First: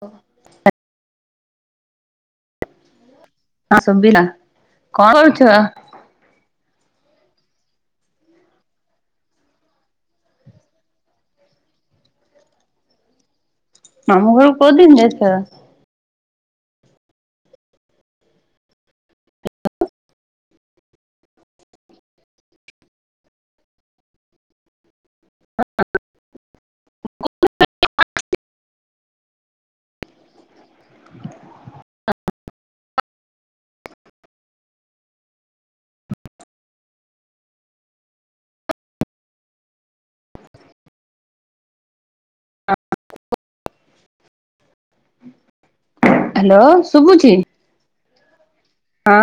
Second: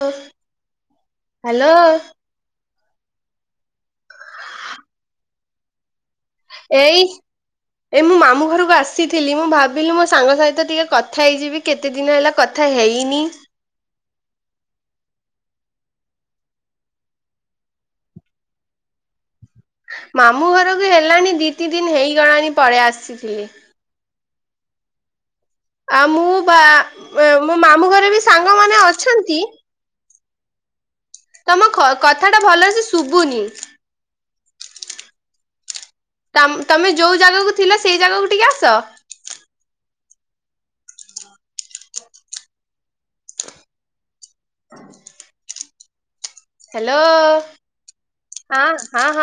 [unintelligible] Hello. ହଁ ସୁବିଲା କଣ କରୁଥିଲ? ଏଇ ଏ ମୁଁ ମାମୁଁ ଘରକୁ ଆସିଥିଲି ମୁଁ ଭାବିଲି ମୋ ସାଙ୍ଗ ସହିତ ଟିକେ କଥା ହେଇଯିବି। କେତେ ଦିନ ହେଲା କଥା ହେଇନି। ମାମୁଁ ଘର କୋଉ ଦିନ୍ ଯାଇଥିଲ? ମାମୁଁ ଘରକୁ ହେଲାଣି ଦି ତି ଦିନ ହେଇଗଲାଣି ପଳେଇ ଆସିଥିଲି। ଆଉ ମୁଁ ବା ୱେ ମୋ ମାମୁଁ ଘରେ ବି ସାଙ୍ଗମାନେ ଅଛନ୍ତି। ତମ ଖ କଥାଟା ଭଲ ସେ ଶୁବୁନି। କାମ ତମେ ଯୋଉ ଜାଗାକୁ ଥିଲ ସେଇ ଜାଗାକୁ ଟିକେ ଆସ। ହ୍ୟାଲୋ ହାଲୋ ଶୁଭୁଛି? ହଁ। ହଁ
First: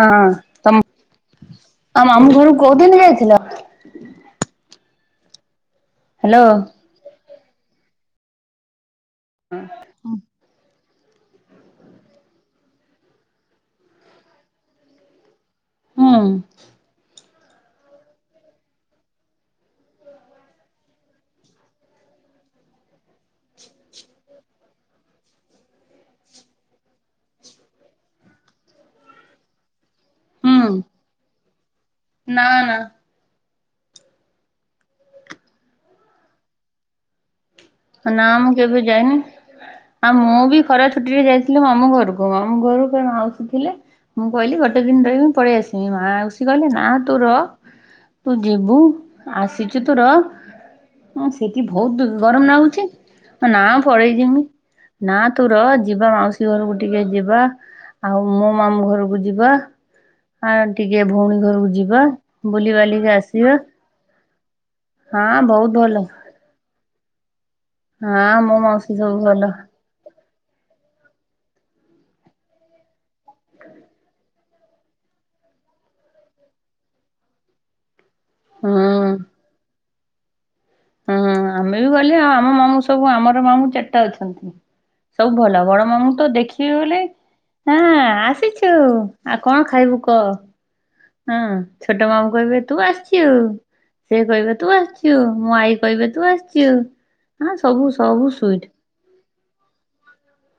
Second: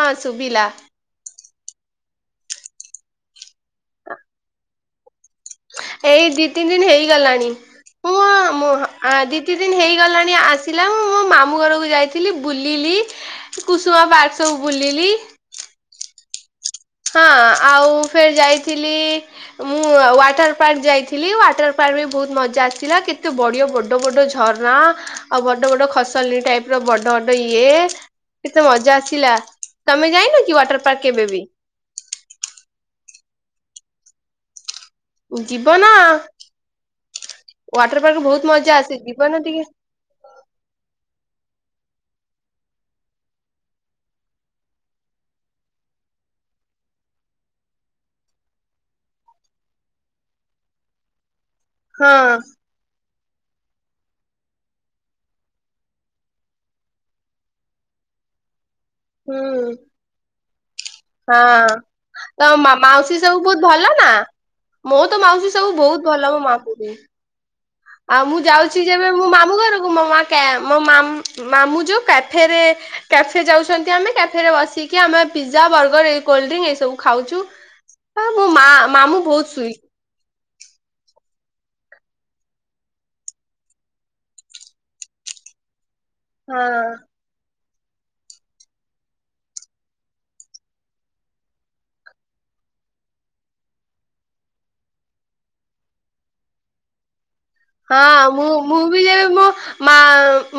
ତମ ତମ ମାମୁଁ ଘରକୁ କୋଉଦିନ ଯାଇଥିଲ? ଏଇ ଦି ହ୍ୟାଲୋ ତିନି ଦିନ ହେଇଗଲାଣି। ମୁଁ ଆ ମୁଁ ହଁ ଆ ଦି ତିନି ଦିନ ହେଇଗଲାଣି ଆସି ଥିଲା ମୁଁ ମୋ ମାମୁଁ ଘରକୁ ଯାଇଥିଲି ବୁଲିଲି କୁସୁମା ପାର୍କ ସବୁ ବୁଲିଲି। ହୁଁ। ହଁ ଆଉ ଫେର ଯାଇଥିଲି। ମୁଁ ୱାଟର ପାର୍କ ଯାଇଥିଲି ୱାଟର ପାର୍କରେ ବୋହୁତ ମଜା ଆସିଲା। ଏତେ ବଡିଆ ବଡ ବଡ ଝରଣା ଆଉ ବଡ ବଡ ଖସଲି ଟାଇପର ବଡ ବଡ ଇଏ। କେତେ ମଜା ଆସିଲା। ତମେ ଯାଇନ କି ହୁଁ ୱାଟର ପାର୍କ କେବେ ବି? ନା ନା। ଯିବନା ୱାଟର ନା ପାର୍କରେ ମୁଁ ବୋହୁତ ମଜା କେବେ ଆସେ ଯାଇନି। ଯିବନା ଟିକେ ଆଉ ମୁଁ ବି ଖରା ଛୁଟିରେ ଯାଇଥିଲି ମାମୁଁ ଘରକୁ ମାମୁଁ ଘରୁ ଫେଣେ ମାଉସୀ ଥିଲେ। ମୁଁ କହିଲି ଗୋଟେ ଦିନ ରହିକି ମୁଁ ପଳେଇ ଆସିମି। ମା ଆଉଷି କହିଲେ ନା ତୁ ରହ। ତୁ ଯିବୁ ଆସିଚୁ ତୁ ରହ। ଉଁ ସେଠି ବୋହୁତ ହଁ ଗରମ ନାଗୁ ଚି ଏ ନାଁ ମୁଁ ପଳେଇ ଯିମୁ। ନା ତୁ ରହ ଯିବା ମାଉସୀ ଘରକୁ ଟିକେ ଯିବା ଆଉ ମୋ ମାମୁ ଘରକୁ ହୁଁ ଯିବା। ଆଁ ଟିକେ ଭଉଣୀ ହଁ ଘରକୁ ଯିବା ତମ ବୁଲିବାଲିକି ମା-ମାଉସୀ ସବୁ ଆସିବା। ବୋହୁତ ଭଲ ନା? ମୋର ତ ହଁ ମାଉସୀ ବହୁତ ସବୁ ବୋହୁତ ଭଲ ମୋ ମା କୁହେ। ହଁ ଆଉ ମୁଁ ମୋ ଯାଉଚି ମାଉସୀ ଯେବେ ସବୁ ମୋ ଭଲ ମାମୁଁ ଘରୁ ମୁଁ ମୋ ମା କ୍ୟାବ୍ ମୋ ମାମୁଁ ଯୋଉ କାଫେରେ କ୍ୟାଫେ ଯାଉଚନ୍ତି। ଆମେ କ୍ୟାଫେରେ ବସି କି ଆମେ ପିଜ୍ଜା, ବର୍ଗର ଏଇ କୋଲଡ୍ରିଙ୍କ୍ ଏଇ ସବୁ ଖାଉଚୁ। ଆ ମୋ ମା ହୁଁ। ମାମୁଁ ବହୁତ ସୁଇ ହୁଁ ଆମେ ବି ଗଲେ ଆଉ ଆମ ମାମୁଁ ସବୁ ଆମର ମାମୁଁ ଚାରିଟା ଅଛନ୍ତି। ସବୁ ଭଲ। ବଡ ମାମୁଁ ତ ହଁ ଦେଖିବି ବୋଲି ହଁ ଆସିଛୁ। ଆଉ କଣ ଖାଇବୁ କ‌ଅ? ହଁ ଛୋଟ ମାମୁଁ କହିବେ ତୁ ଆସିଚୁ। ସେ କହିବ ତୁ ଆସିଚୁ। ମୋ ଆଈ କହିବ ତୁ ଆସିଚୁ। ହଁ ସବୁ ସବୁ ସୁଇଟ। ମୁଁଇ ଯେବେ ମୋ ମା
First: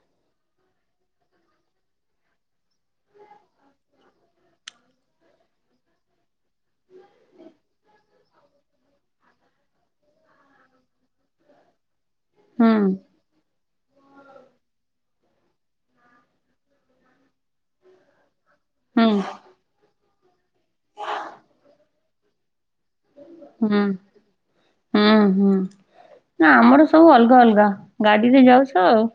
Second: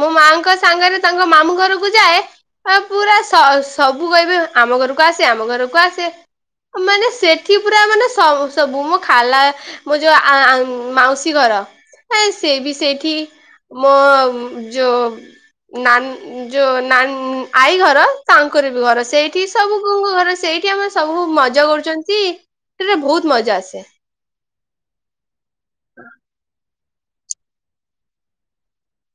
ମୋ ମାଙ୍କ ସାଙ୍ଗରେ ତାଙ୍କ ମାମୁଁ ଘରକୁ ଯାଏ। ଆ ପୁରା ସବୁ କହିବେ ଆମ ଘରକୁ ଆସେ ଆମ ଘରକୁ ଆସେ। ମାନେ ସେଠି ପୁରା ମାନେ ସବୁ ସବୁ ମୁଁ ଖାଲା ମୋ ଯୋଉ ଆ ଆ ମାଉସୀ ଘର ଆ ସେ ହୁଁ ବି ସେଇଠି। ମୋ ଯୋ ନା ଯୋ ନା ଆଈ ଘର? ତାଙ୍କର ବି ଘର ହୁଁ ସେଇଠି ସବୁ କ ଘର ସେଇଠି ଆମେ ସବୁ ମଜା କରୁଛନ୍ତି। ସେରେ ବହୁତ ମଜା ହୁଁ। ଆସେ। ହୁଁ ହୁଁ ନା ଆମର ସବୁ ଅଲଗା ଅଲଗା ଗାଡିରେ ଯାଉଛ ଆଉ।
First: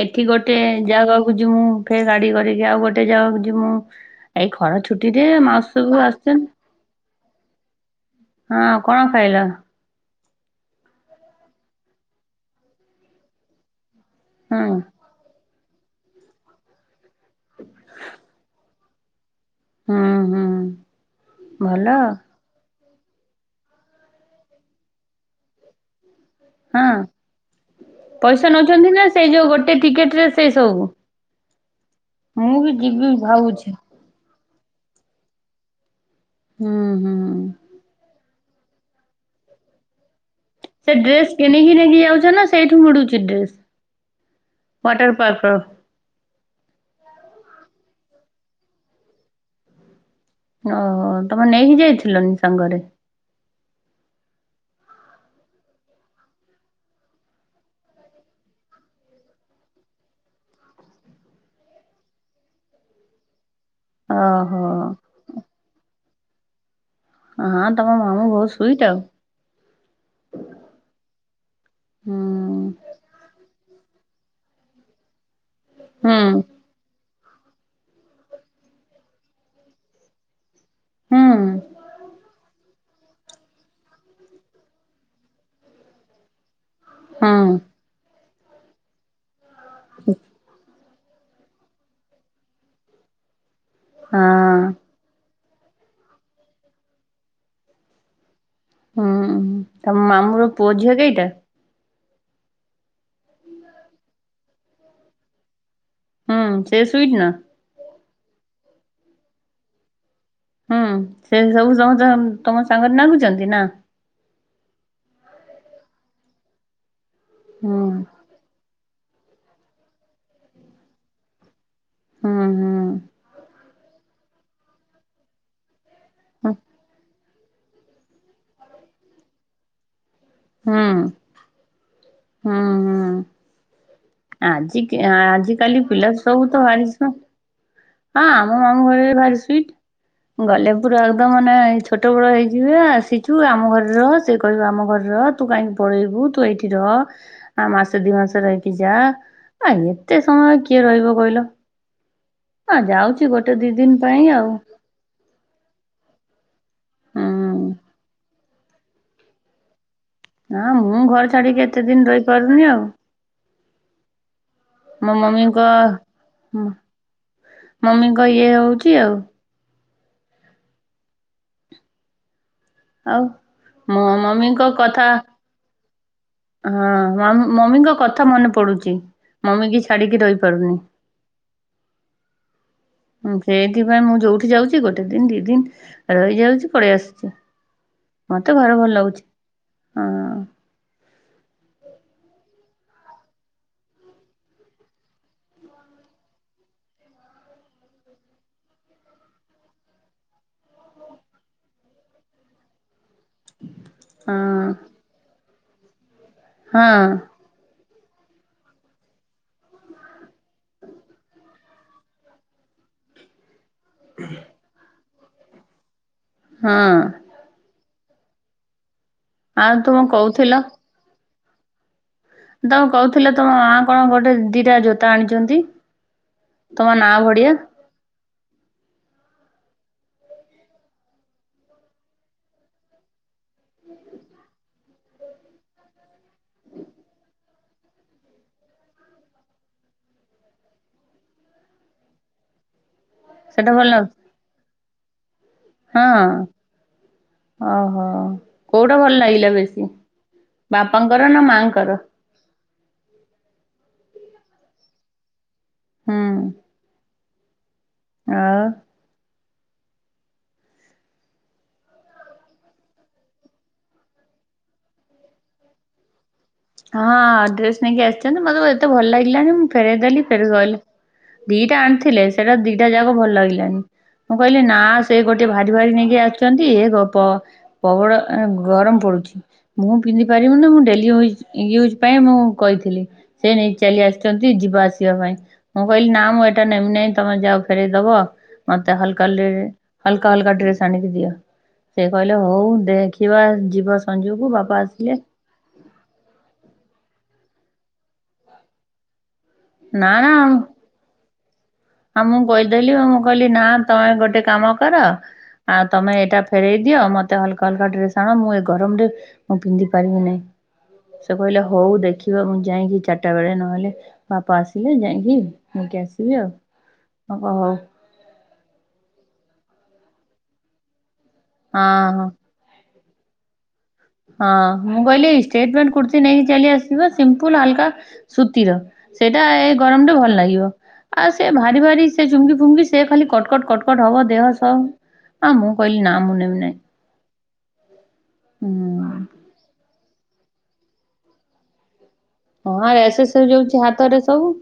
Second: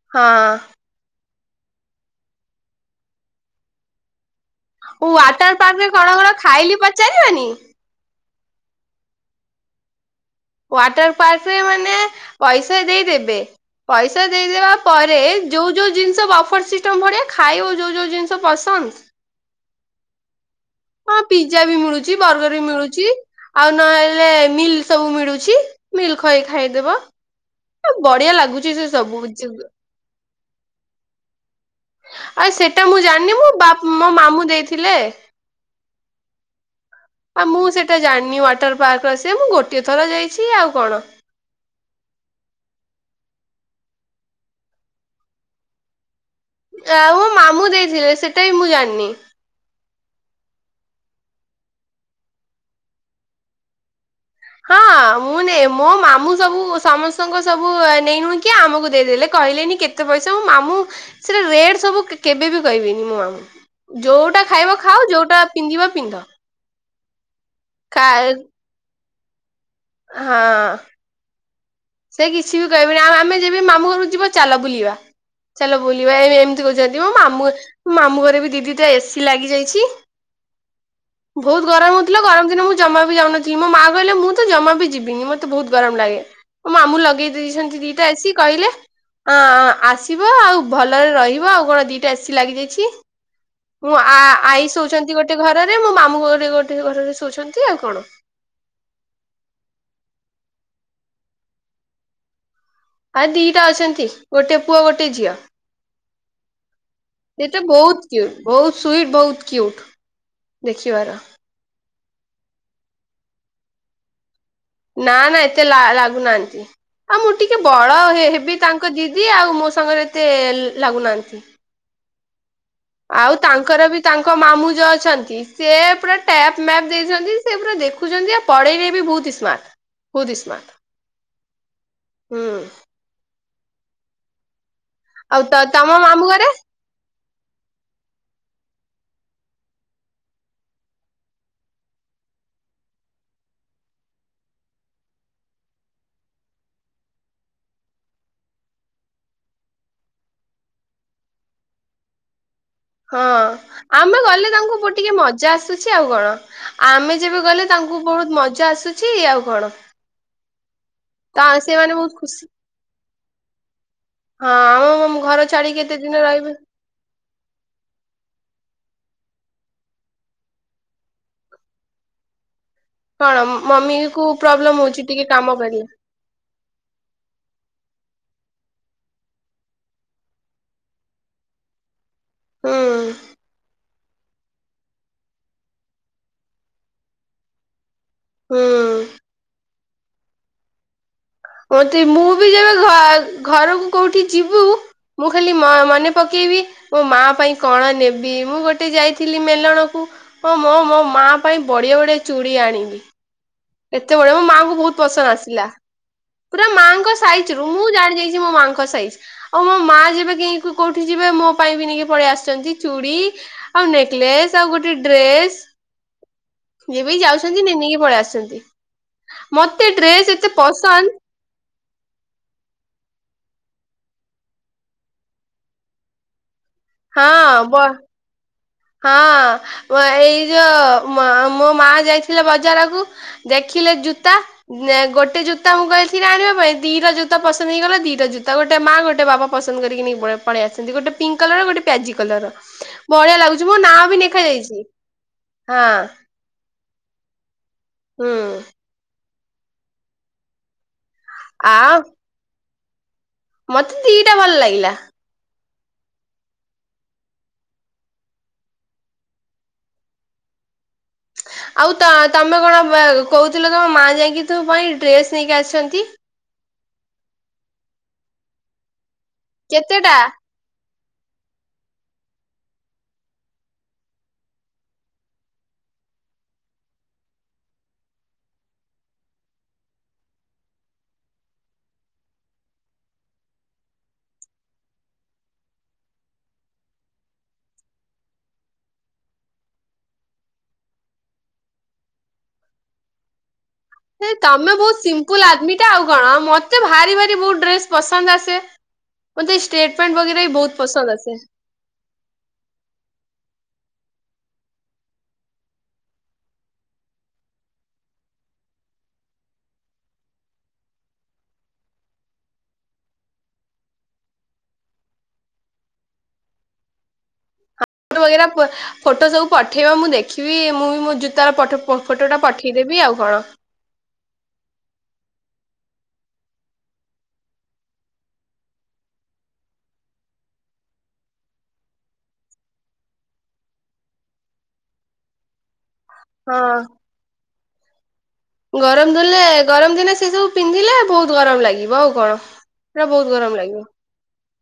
ଏଠି ହଁ ଗୋଟେ ଜାଗାକୁ ଯିମୁ ଫେର ଗାଡି କରିକି ଆଉ ଗୋଟେ ଜାଗାକୁ ଯିମୁ। ଏଇ ଖରା ଛୁଟିରେ ୱାଟର ମାଉସୀ ପାର୍କ ରେ ସବୁ କଣ କଣ ଆସେ। ଖାଇଲି ପଚାରିବନି ହଁ କଣ ଖାଇଲ? ୱାଟର ପାର୍କ ରେ ମାନେ ପଇସା ଦେଇଦେବେ ପଇସା ଦେଇଦବା ହୁଁ ପରେ ରେ ଯୋଉ ଯୋଉ ଜିନଷ ବଫର ସିଷ୍ଟମ ପଡେ ଖାଇବ ଯୋଉ ଯୋଉ ଜିନିଷ ପସନ୍ଦ। ହଁ ହଁ। ହଁ ପିଜା ବି ମିଳୁଛି ବର୍ଗର ବି ମିଳୁଛି ଆଉ ନହେଲେ ମିଲ୍ ସବୁ ମିଳୁଛି। ମିଲ୍ ଖରି ଖାଇଦବ ହଁ। ଏ ବଢିଆ ଲାଗୁଛି ସେ ସବୁ ଟିକେଟରେ ସେଇ ସବୁ। ଆଉ ବି ସେଇଟା ମୁଁ ଯିବି ଜାଣନି ମୁଁ ବା ଭାବୁଛି। ମୋ ମାମୁଁ ଦେଇଥିଲେ। ହୁଁ ହୁଁ। ଆଉ ମୁଁ ସେଇଟା ଜାଣିନି ୱାଟର ପାର୍କର ସେ ମୁଁ ଗୋଟିଏ ଥର ଯାଇଛି ଆଉ କଣ। କେ ନେଇିକି ନେଇକି ଯାଉଛ ନା ସେଇଠୁ ମିଡୁଛି ଡ୍ରେସ୍ ୱାଟର ପାର୍କ ର। ଆ ମୋ ମାମୁଁ ଦେଇଥିଲେ ସେଇଟା ବି ମୁଁ ଜାଣିନି। ଓହୋ ତମେ ନେଇକି ଯାଇଥିଲନି ସାଙ୍ଗରେ? ହଁ। ଆଉ ମୁଁ ନିଏ ମୋ ମାମୁଁ ସବୁ ସମସ୍ତଙ୍କ ସବୁ ନେଇନୁଇକି ଆମକୁ ଦେଇଦେଲେ କହିଲେନି କେତେ କେତେ ପଇସା ମୋ ମାମୁଁ ସେଟା ରେଟ ସବୁ କେବେବି କହିବିନି ମୋ ମାମୁ। ଯୋଉଟା ଓହୋ ଖାଇବ ଖାଅ ଯୋଉଟା ପିନ୍ଧିବ ପିନ୍ଧ। ହଁ ତମ ମାମୁଁ ଖାଏ ବହୁ ସୁଇଟ ଆଉ। ହଁ। ସେ କିଛି ବି କହିବେନି ଆ ଆମେ ଯେବେ ମାମୁଁ ଘରକୁ ଯିବା ଚାଲ ବୁଲିବା, ଚାଲ ବୁଲିବା ହୁଁ ଏ ମ ତି କରୁଛନ୍ତିଁ, ମୋ ମାମୁଁ ମାମୁଁ ଘରେ ବି ଦିଦିଟା ଏସି ଲାଗିଯାଇଛି। ହୁଁ ହୁଁ ବହୁତ ଗରମ ଥିଲା ଗରମ ଦିନ ମୁଁ ଜମା ବି ଯାଉନଥିଲି ମୋ ମା କହିଲା ମୁଁ ତ ଜମା ବି ଯିବିନି ମୋତେ ବହୁତ ଗରମ ଲାଗେ। ମୋ ମାମୁଁ ଲଗେଇ ହୁଁ ଦେଇଛନ୍ତି ଦିଟା ଏସି କହିଲେ ଆ ଆସିବ ଆଉ ଭଲରେ ରହିବ ଆଉ କଣ ଗୋଟେ ଦିଟା ଏସିି ଲାଗି ଯାଇଛି, ମୁଁ ଆ ହଁ ଆଇ ଶୋଉଛନ୍ତି ଗୋଟେ ଗୋଟେ ଘରରେ ମୋ ମାମୁଁ ଘରେ ଗୋଟେ ଘରରେ ଶୋଉଛନ୍ତି ଆଉ କଣ। ହୁଁ ତମ ମାମୁଁର ପୁଅ ଝିଅ କେଇଟା? ଆଉ ଦିଟା ଅଛନ୍ତି ଗୋଟେ ପୁଅ ଗୋଟେ ଝିଅ। ହୁଁ ସେ ସୁଇଟ ନା? ସେତ ବହୁତ କ୍ୟୁଟ ବହୁତ ସୁଇଟ୍ ବହୁତ କ୍ୟୁଟ୍। ହୁଁ ସେ ସବୁ ସମ ତମ ସାଙ୍ଗରେ ନାଗୁଛନ୍ତି ନା? ନା ନା ଏତେ ଲାଗୁନାହାନ୍ତି ଆଉ ମୁଁ ଟିକେ ହୁଁ ବଳ ହେବି ତାଙ୍କ ତାଙ୍କ ଦିଦି ଆଉ ମୋ ସାଙ୍ଗରେ ଏତେ ଲାଗୁନାହାନ୍ତି। ହଁ ହଁ। ଆଉ ତାଙ୍କର ବି ତାଙ୍କ ମାମୁଁ ଯୋଉ ଅଛନ୍ତି ସେ ପୁରା ହୁଁ ଟ୍ୟାପ୍ ମ୍ୟାପ୍ ଦେଇଛନ୍ତି। ସେ ପୁରା ଦେଖୁଛନ୍ତି ଯେ ପଢେଇଲେ ବି ବହୁତ ସ୍ମାର୍ଟ। ବହୁତ୍ ହି ସ୍ମାର୍ଟ ହୁଁ ହୁଁ। ଆଜି କି ଆଉ ଆଜିକାଲି ତମ ପିଲା ମାମୁଁ ଘରେ ସବୁ ତ [unintelligible] ହଁ ଆମ ମାମୁଁ ଘରେ ଭାରି ସ୍ଵିଟ। ଗଲେ ପୁରା ଏକଦମ ମାନେ ଛୋଟ ବେଳ ହେଇଯିବ ଆସିଛୁ ଆମ ଘରେ ରହ ସେ କହିବ ଆମ ଘରେ ରହ। ତୁ କାହିଁକି ପଳେଇବୁ ତୁ ଏଇଠି ରହ। ଆ ମାସେ ଦି ମାସ ରହିକି ଯାଆ ଆ ଏତେ ସମୟ କିଏ ରହିବ କହିଲ। ହଁ ଯାଉଛି ଗୋଟେ ଦି ଦିନ ଆମେ ପାଇଁ ଗଲେ ଆଉ। ତାଙ୍କୁ ବ ଟିକେ ମ ଜା ଆସୁଛି ଆଉ କଣ ଆମେ ହୁଁ ଯେବେ ଗଲେ ତାଙ୍କୁ ବହୁତ ମଜା ଆସୁଛି ଆଉ କଣ। ହଁ ମୁଁ ଘର ତ ଛାଡିକି ଏତେ ସେମାନେ ଦିନ ବହୁତ ଖୁସି ରହିପାରୁନି ଆଉ। ହଁ ଆମ ମମ ମୋ ଘର ଛାଡି ମମିଙ୍କ କେତେ ଦିନ ରହିବେ ହଁ। ମମିଙ୍କ ଇଏ ହଉଛି ଆଉ। ଆଉ କଣ ମମି ମୋ କୁ ମମିଙ୍କ ପ୍ରୋବ୍ଲେମ ହଉଛି କଥା। ଟିକେ କାମ କରିବା ହଁ ମମ ମମିଙ୍କ କଥା ମନେ ପଡୁଛି ମମି କି ଛାଡିକି ରହିପାରୁନି। ହୁଁ। ଉଁ ସେଇଥିପାଇଁ ମୁଁ ଯୋଉଠି ଯାଉଛି ଗୋଟେ ଦିନ ଦି ଦିନ। ରହିଯାଉଛି ପଳେଇ ଆସୁଛି ମତେ ହୁଁ ଘର ଭଲ ଲାଗୁଛି ହଁ। ମତେ ମୁଁ ବି ଯେବେ ଘ-ଘରକୁ କୋଉଠି ଯିବୁ। ମୁଁ ଖାଲି ମ ମନେ ପକେଇବି। ମୋ ମା ପାଇଁ କଣ ନେବି ମୁଁ ଗୋଟେ ଯାଇଥିଲି ମେଲଣକୁ। ହଁ ମୋ ମୋ ମା ପାଇଁ ବଢିଆ ବଢିଆ ଚୁଡ଼ି ଆଣିବି। ଏତେବଳେ ମୋ ହଁ ମାଆଙ୍କୁ ବହୁତ ପସନ୍ଦ ଆସିଲା ପୁରା ହଁ ମାଙ୍କ ସାଇ ମୁଁ ଜାଣି ଯାଇଛି ମୋ ମାଙ୍କ ସାଇଜ। ଆଉ ମୋ ମା ଯେବେ କିଁ କି କୋଉଠି ଯିବେ ମୋ ପାଇଁ ବି ନେଇକି ପଳେଇ ଆସିଛନ୍ତି ଚୁଡ଼ି। ଆଉ ନେକଲେସ ଆଉ ଗୋଟେ ଡ୍ରେସ ହଁ ଯେବେ ଯାଉଛନ୍ତି ନେ ନେଇକି ପଳେଇ ଆସୁଛନ୍ତି। ଆଉ ମତେ ତୁମେ ଡ୍ରେସ୍ ଏତେ କହୁଥିଲ ପସନ୍ଦ। ତମ କହୁଥିଲେ ତମ ମା କଣ ଗୋଟେ ଦିଟା ଜୋତା ଆଣିଛନ୍ତି। ତମ ନାଁ ବଢିଆ। ହଁ ବ ହଁ [unintelligible] ଏଇ ଯୋଉ ମୋ ମୋ ମା ଯାଇଥିଲେ ବଜାରକୁ। ଦେଖିଲେ ଜୁତା। ନା ଗୋଟେ ଜୁତା ମୁଁ କହିଥିଲି ଆଣିବା ପାଇଁ ଦିଟା ଜୁତା ପସନ୍ଦ ହେଇଗଲା ଦିଟା ଜୁତା ଗୋଟେ ମା ଗୋଟେ ବାପା। ପସନ୍ଦ କରିକି ନେଇକି ପଳେ ପଳେଇ ଆସିଚନ୍ତି ଗୋଟେ ପିଙ୍କ୍ କଲର ଗୋଟେ ପ୍ୟାଜି କଲରର ବଢ଼ିଆ ଲା ସେଟା [unintelligible] ଭଲ ନାଁ ଲାଗୁଛି ବି ନେଖା ଯାଇଛି। ହଁ। ଓହୋ ହୁଁ କୋଉଟା ଭଲ ଲାଗିଲା ବେଶୀ ବାପାଙ୍କର ନା ଆଉ ମାଆଙ୍କର? ମତେ ଦିଟା ଭଲ ଲାଗିଲା। ହୁଁ। ଆଉ। ଆଉ ତ ତମେ କଣ ବ କହୁଥିଲ ତମ ମା ଯାଇକି ତୋ ପାଇଁ ଡ୍ରେସ ନେଇକି ଆସିଛନ୍ତି। ହଁ ଡ୍ରେସ ନେଇକି ଆସିଛନ୍ତି। ମତେ [unintelligible] ଏତେ ଭଲ ଲାଗିଲାନି ମୁଁ ଫେରେଇ କେତେଟା ଦେଲି ଫେରେ ଗଲେ। ଦିଟା ଆଣିଥିଲେ ସେଟା ଦିଟା ଯାକ ଭଲ ଲାଗିଲାନି। ମୁଁ କହିଲି ନା ସେ ଗୋଟେ ଭାରି ଭାରି ନେଇକି ଆସିଛନ୍ତି ଏ ଗପ। ପ୍ରବଳ ଏ ଗରମ ପଡୁଛି ମୁଁ ପିନ୍ଧି ପାରିବିନି ମୁଁ ଡେଲି ଉଇଜ୍। ୟୁଜ ପାଇଁ ମୁଁ କହିଥିଲି ସେ ନେଇକି ଚାଲି ଆସିଛନ୍ତି ଯିବା ଆସିବା ପାଇଁ। ମୁଁ କହିଲି ନା ମୁଁ ଏଇଟା ନେମି ନାଇ ତମେ ଯାଓ ଫେରେଇଦବ। ମତେ ହଲକା ଲେ ହାଲ୍କା ହାଲ୍କା ଡ୍ରେସ ଆଣିକି ଦିଅ। ସେ କହିଲେ ହଉ ଦେଖିବା ଯିବ ହେ ସଞ୍ଜକୁ ତମେ ବାପା ବହୁତ ଆସିଲେ ସିମ୍ପଲ ଆରମି। ମତେ ଆଉ କଣ ମତେ ଭାରି ଭାରି ବହୁତ ଡ୍ରେସ ପସନ୍ଦ ଆସେ ମତେ ଏ ଷ୍ଟେଟ ନା ପେଣ୍ଟ ବଗେରା ନା ବହୁତ୍। ପସନ୍ଦ ଆସେ। ହଁ ମୁଁ କହିଦେଲି ମୁଁ କଇଲି ନା ତମେ ଗୋଟେ କାମ କର। ଆଉ ତମେ ଏଇଟା ଫେରଇ ଦିଅ ମତେ ହାଲକା ହାଲକା ଡ୍ରେସ୍ ଆଣ ମୁଁ ଏ ଗରମରେ ମୁଁ ପିନ୍ଧି ପାରିବି ନାହିଁ ସେ କହିଲେ ହଉ ଦେଖିବା ମୁଁ ଯାଇକି ଚାରିଟା ବେଳେ ନହେଲେ ବାପା ଆସିଲେ ଯାଇକି ନେଇକି ଆସିବି ଆଉ। ହଉ। ଫଟୋ ବଗେରା ପ ଫଟୋ ସବୁ ପଠେଇବ ମୁଁ ଦେଖିବି ମୁଁ ବି ମୋ ଜୋତାର ପଟ ହଁ ହଁ ଫଟଟା ପଠେ ଠେ ଦେବି ଆଉ କଣ। ହଁ ମୁଁ କହିଲି ଷ୍ଟେଟ ପେଣ୍ଟ କୁର୍ତ୍ତୀ ନେଇକି ଚାଲି ଆସିବ ସିମ୍ପଲ୍ ହାଲ୍କା। ସୁତିର ସେଇଟା ଏ ଗରମରେ ଭଲ ଲାଗିବ। ଆଉ ସେ ଭାରି ଭାରି ସେ ଚୁମକି ଫୁମକି ସେ ଖାଲି କଟକଟ କଟକଟ ହବ ଦେହ ସବ। ଆ ମୁଁ କଇଲି ନା ମୁଁ ନେମି ନେଇ। ହଁ ଗରମ ହୁଁ। ଦିଲେ ଗରମ ଦିନେ ସେ ସବୁ ପିନ୍ଧିଲେ ବହୁତ ଗରମ ଲାଗିବ ଆଉ କଣ। ହଁ ଏ ପୁରା ଶେ ବହୁତ ସେ ଗରମ ଲାଗିବ। ଦଉଚି ହାତରେ ସବୁ।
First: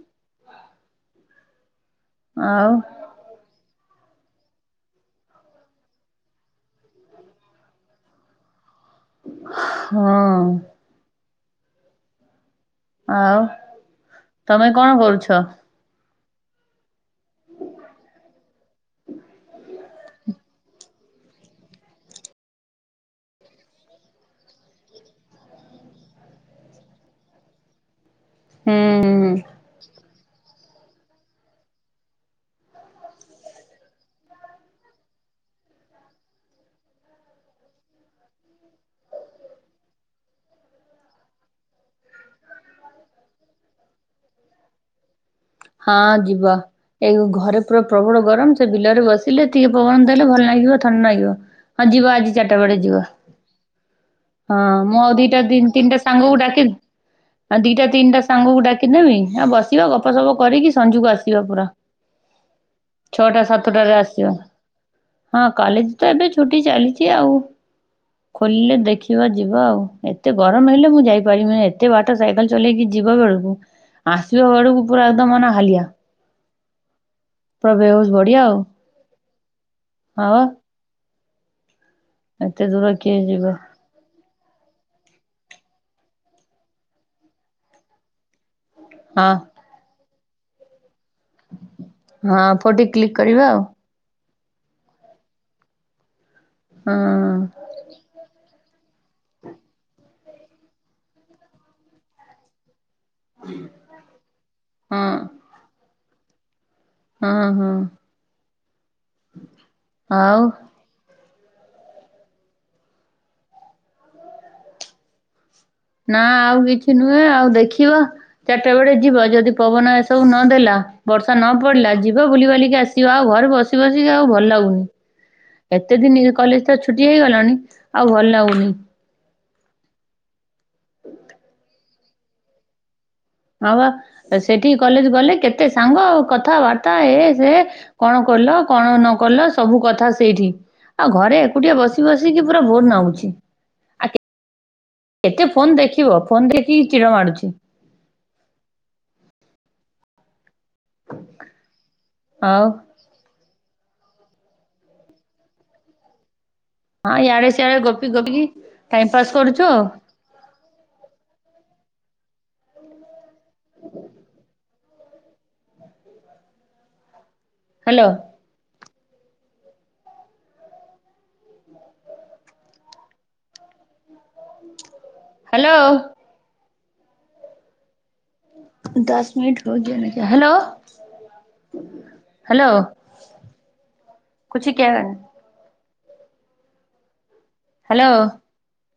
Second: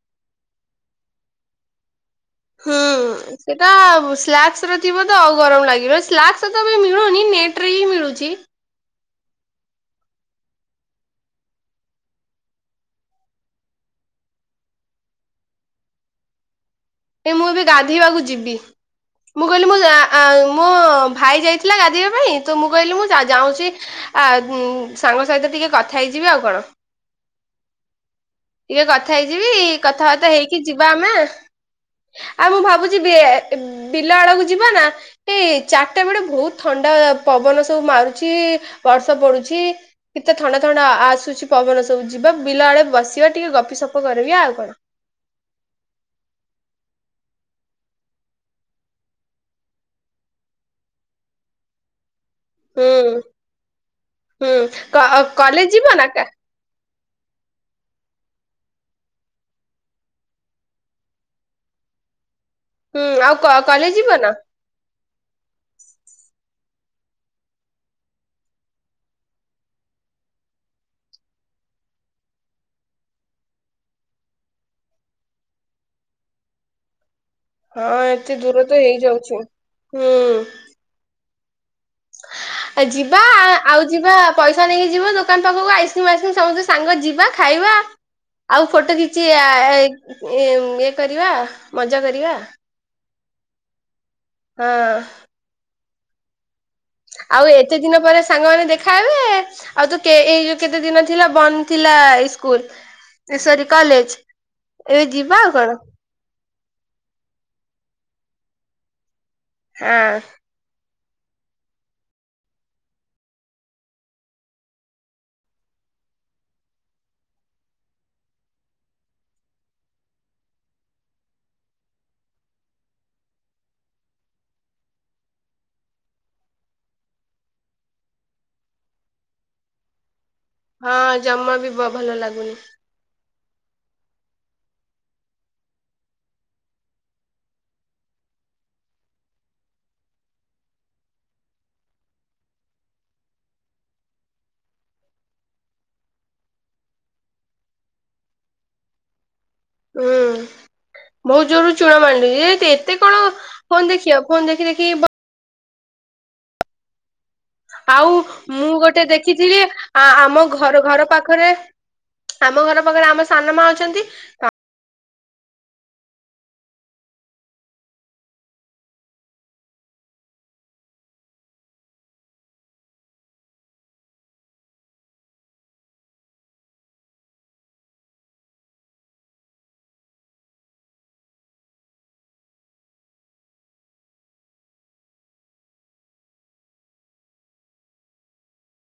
ଆଉ ହୁଁ। ସେଟା ସ୍ଲାକ୍ସ ର ଥିବ ତ ଆଉ ଗରମ ଲାଗିବ ସ୍ଲାକ୍ସ ତ ଏବେ ମିଳୁନି ନେଟ ରେ ହିଁ ମିଳୁଛି। ହଁ। ଆଉ ତମେ କଣ କରୁଛ? ଏ ମୁଁ ଏବେ ଗାଧୋଇବାକୁ ଯିବି। ମୁଁ କହିଲି ମୁଁ ଆଁ ଆଁ ମୋ ଭାଇ ଯାଇଥିଲା ଗାଧୋଇବା ପାଇଁ ତ ମୁଁ କହିଲି ମୁଁ ଯା ଯାଉଛି। ଆ ସାଙ୍ଗ ସହିତ ଟିକେ କଥା ହେଇଯିବି ଆଉ କଣ। ଟିକେ କଥା ହୁଁ ହେଇଯିବି କଥାବାର୍ତ୍ତା ହେଇକି ଯିବା ଆମେ। ଆଉ ମୁଁ ଭାବୁଛି ବେ ବିଲ ଆଡକୁ ଯିବ ନା? ଏଇ ଚାରିଟା ବେଳେ ବହୁତ ଥଣ୍ଡା ପବନ ସବୁ ମାରୁଛି ବର୍ଷା ପଡୁଛି। କେତେ ଥଣ୍ଡା ଥଣ୍ଡା ଆ ଆସୁଛି ପବନ ସବୁ ଯିବା ବିଲ ଆଡେ ବସିବା ଟିକେ ଗପି ସପ କରିବି ଆଉ କଣ। ହଁ ଯିବ। ଏଇ ଘରେ ପୁରା ପ୍ରବଳ ଗରମ ସେ ବିଲରେ ଆଡ଼େ ବସିଲେ ଟିକେ ପବନ ଦେଲେ ଭଲ ଲାଗିବ ଥଣ୍ଡା ନାଗିବ। ହଁ ଯିବ ଆଜି ଚାରିଟା ବେଳେ ହୁଁ ଯିବ। ହୁଁ ହଁ ମୁଁ ଆଉ ଦିଟା ତି କଲେଜ ଯିବ ତିନିଟା ନା ସାଙ୍ଗକୁ ଡାକିନି। ଆଉ ଦିଟା ତିନିଟା ସାଙ୍ଗକୁ ଡାକିଦେମୀ ଆଉ ବସିବା ଗପ ସପ। କରିକି ସଞ୍ଜୁ କୁ ଆସିବା ପୁରା ହୁଁ ଛଅଟା ଆଉ କଲେଜ ସାତଟାରେ ଯିବ ନା ଆସିବା। ହଁ କଲେଜ ତ ଏବେ ଛୁଟି ଚାଲିଛି ଆଉ। ଖୋଲିଲେ ଦେଖିବା ଯିବା ଆଉ ଏତେ ଗରମ ହେଲେ ମୁଁ ଯାଇପାରିବିନାଇ ଏତେ ବା ଟ ସାଇକେଲ ଚଲେଇକି ଯିବା ବେଳକୁ ଆସିବା ବେଳକୁ ପୁରା ତ ମ ନ ହାଲିିଆ। ହଁ ଏତେ ଦୂର ତ ହେଇଯାଉଛି। ଆ। ହୁଁ ଆ ଦୂର କିଏ ଯିବା ଯିବ ଆଉ। ଯିବା ପଇସା ନେଇକି ଯିବ ଦୋକାନ ପାଖକୁ ଆଇସ୍କ୍ରିମ ଆଇସ୍କ୍ରିମ ସମସ୍ତେ ସାଙ୍ଗ ଯିବା ଖାଇବା ଆ। ଆଉ ଫଟୋ କିଛି ହଁ ଆ ଏ ଇ ଇଏ କରିବା ମଜା କରିବା। କୋଉଠି କ୍ଲିକ୍ କରିବା ଆଉ। ହଁ। ହଁ। ଆଉ ଏତେ ଦିନ ପରେ ସାଙ୍ଗମାନେ ଦେଖା ହେବେ। ଆଉ ତ କେ ଏଇ ଯୋଉ କେତେ ଦିନ ଥିଲା ବନ୍ଦ ଥିଲା ଏଇ ସ୍କୁଲ। ତିଶୋରି କଲେଜ ହଁ ଏବେ ଯିବା ଆଉ କଣ। ହଁ ହଁ। ହଁ। ଆଉ ନା ଆଉ କିଛି ନୁହେଁ ଆଉ ଦେଖିବା। ଚାରିଟା ବେଳେ ଯିବ ଯଦି ପବନ ଏସବୁ ନଦେଲା ବର୍ଷା ନ ପଡିଲା ଯିବ ବୁଲି ବାଲିକି ଆସି ଯିବା ଘରେ ବସି ବସିକି ଆଉ ଭଲ ଲାଗୁନି। ଏତେ ଦିନି କଲେଜଟା ଛୁଟି ହେଇଗଲାଣି ଆଉ ଭଲ ଲାଗୁନି। ହଁ ଜମା ବି ବ ଭଲ ଲାଗୁନି। ହଁ ପା ସେଠିକି କଲେଜ ଗଲେ କେତେ ସାଙ୍ଗ କଥାବାର୍ତ୍ତା ଏ ସେ। କଣ କଲ କଣ ନ କଲ ସବୁ କଥା ସେଇଠି। ଆଉ ଘରେ ଏକୁଟିଆ ବସି ବସିକି ପୁରା ବୋର ନାଗୁଛି। ଆ କେତେ ଫୋନ୍ ଦେଖିବ ଫୋନ ଦେଖିକି ଚିଡ ମାଡୁଛି। ହୁଁ। ବହୁତ ଜୋରରୁ ଚୂଳ ମାରିନି ଆଉ ଯେ ଏତେ କଣ ଫୋନ୍ ଦେଖିବ ଫୋନ ଦେଖି ଦେଖି ବ ହଁ ୟାଡେ ଆଉ ମୁଁ ଗୋଟେ ଦେଖିଥିଲି ଆଉ ଆ ଆମ ଘ ଘର ଘର ପାଖରେ ଆମ ଘର ପାଖରେ ଆମ ସାନ ମା ଅଛନ୍ତି ତ ହ୍ୟାଲୋ। ହାଲୋ। ଦଶ ମିନିଟ ହଉ ଯୁଆଡେ ଯା ହ୍ୟାଲୋ। Hello [unintelligible] hello.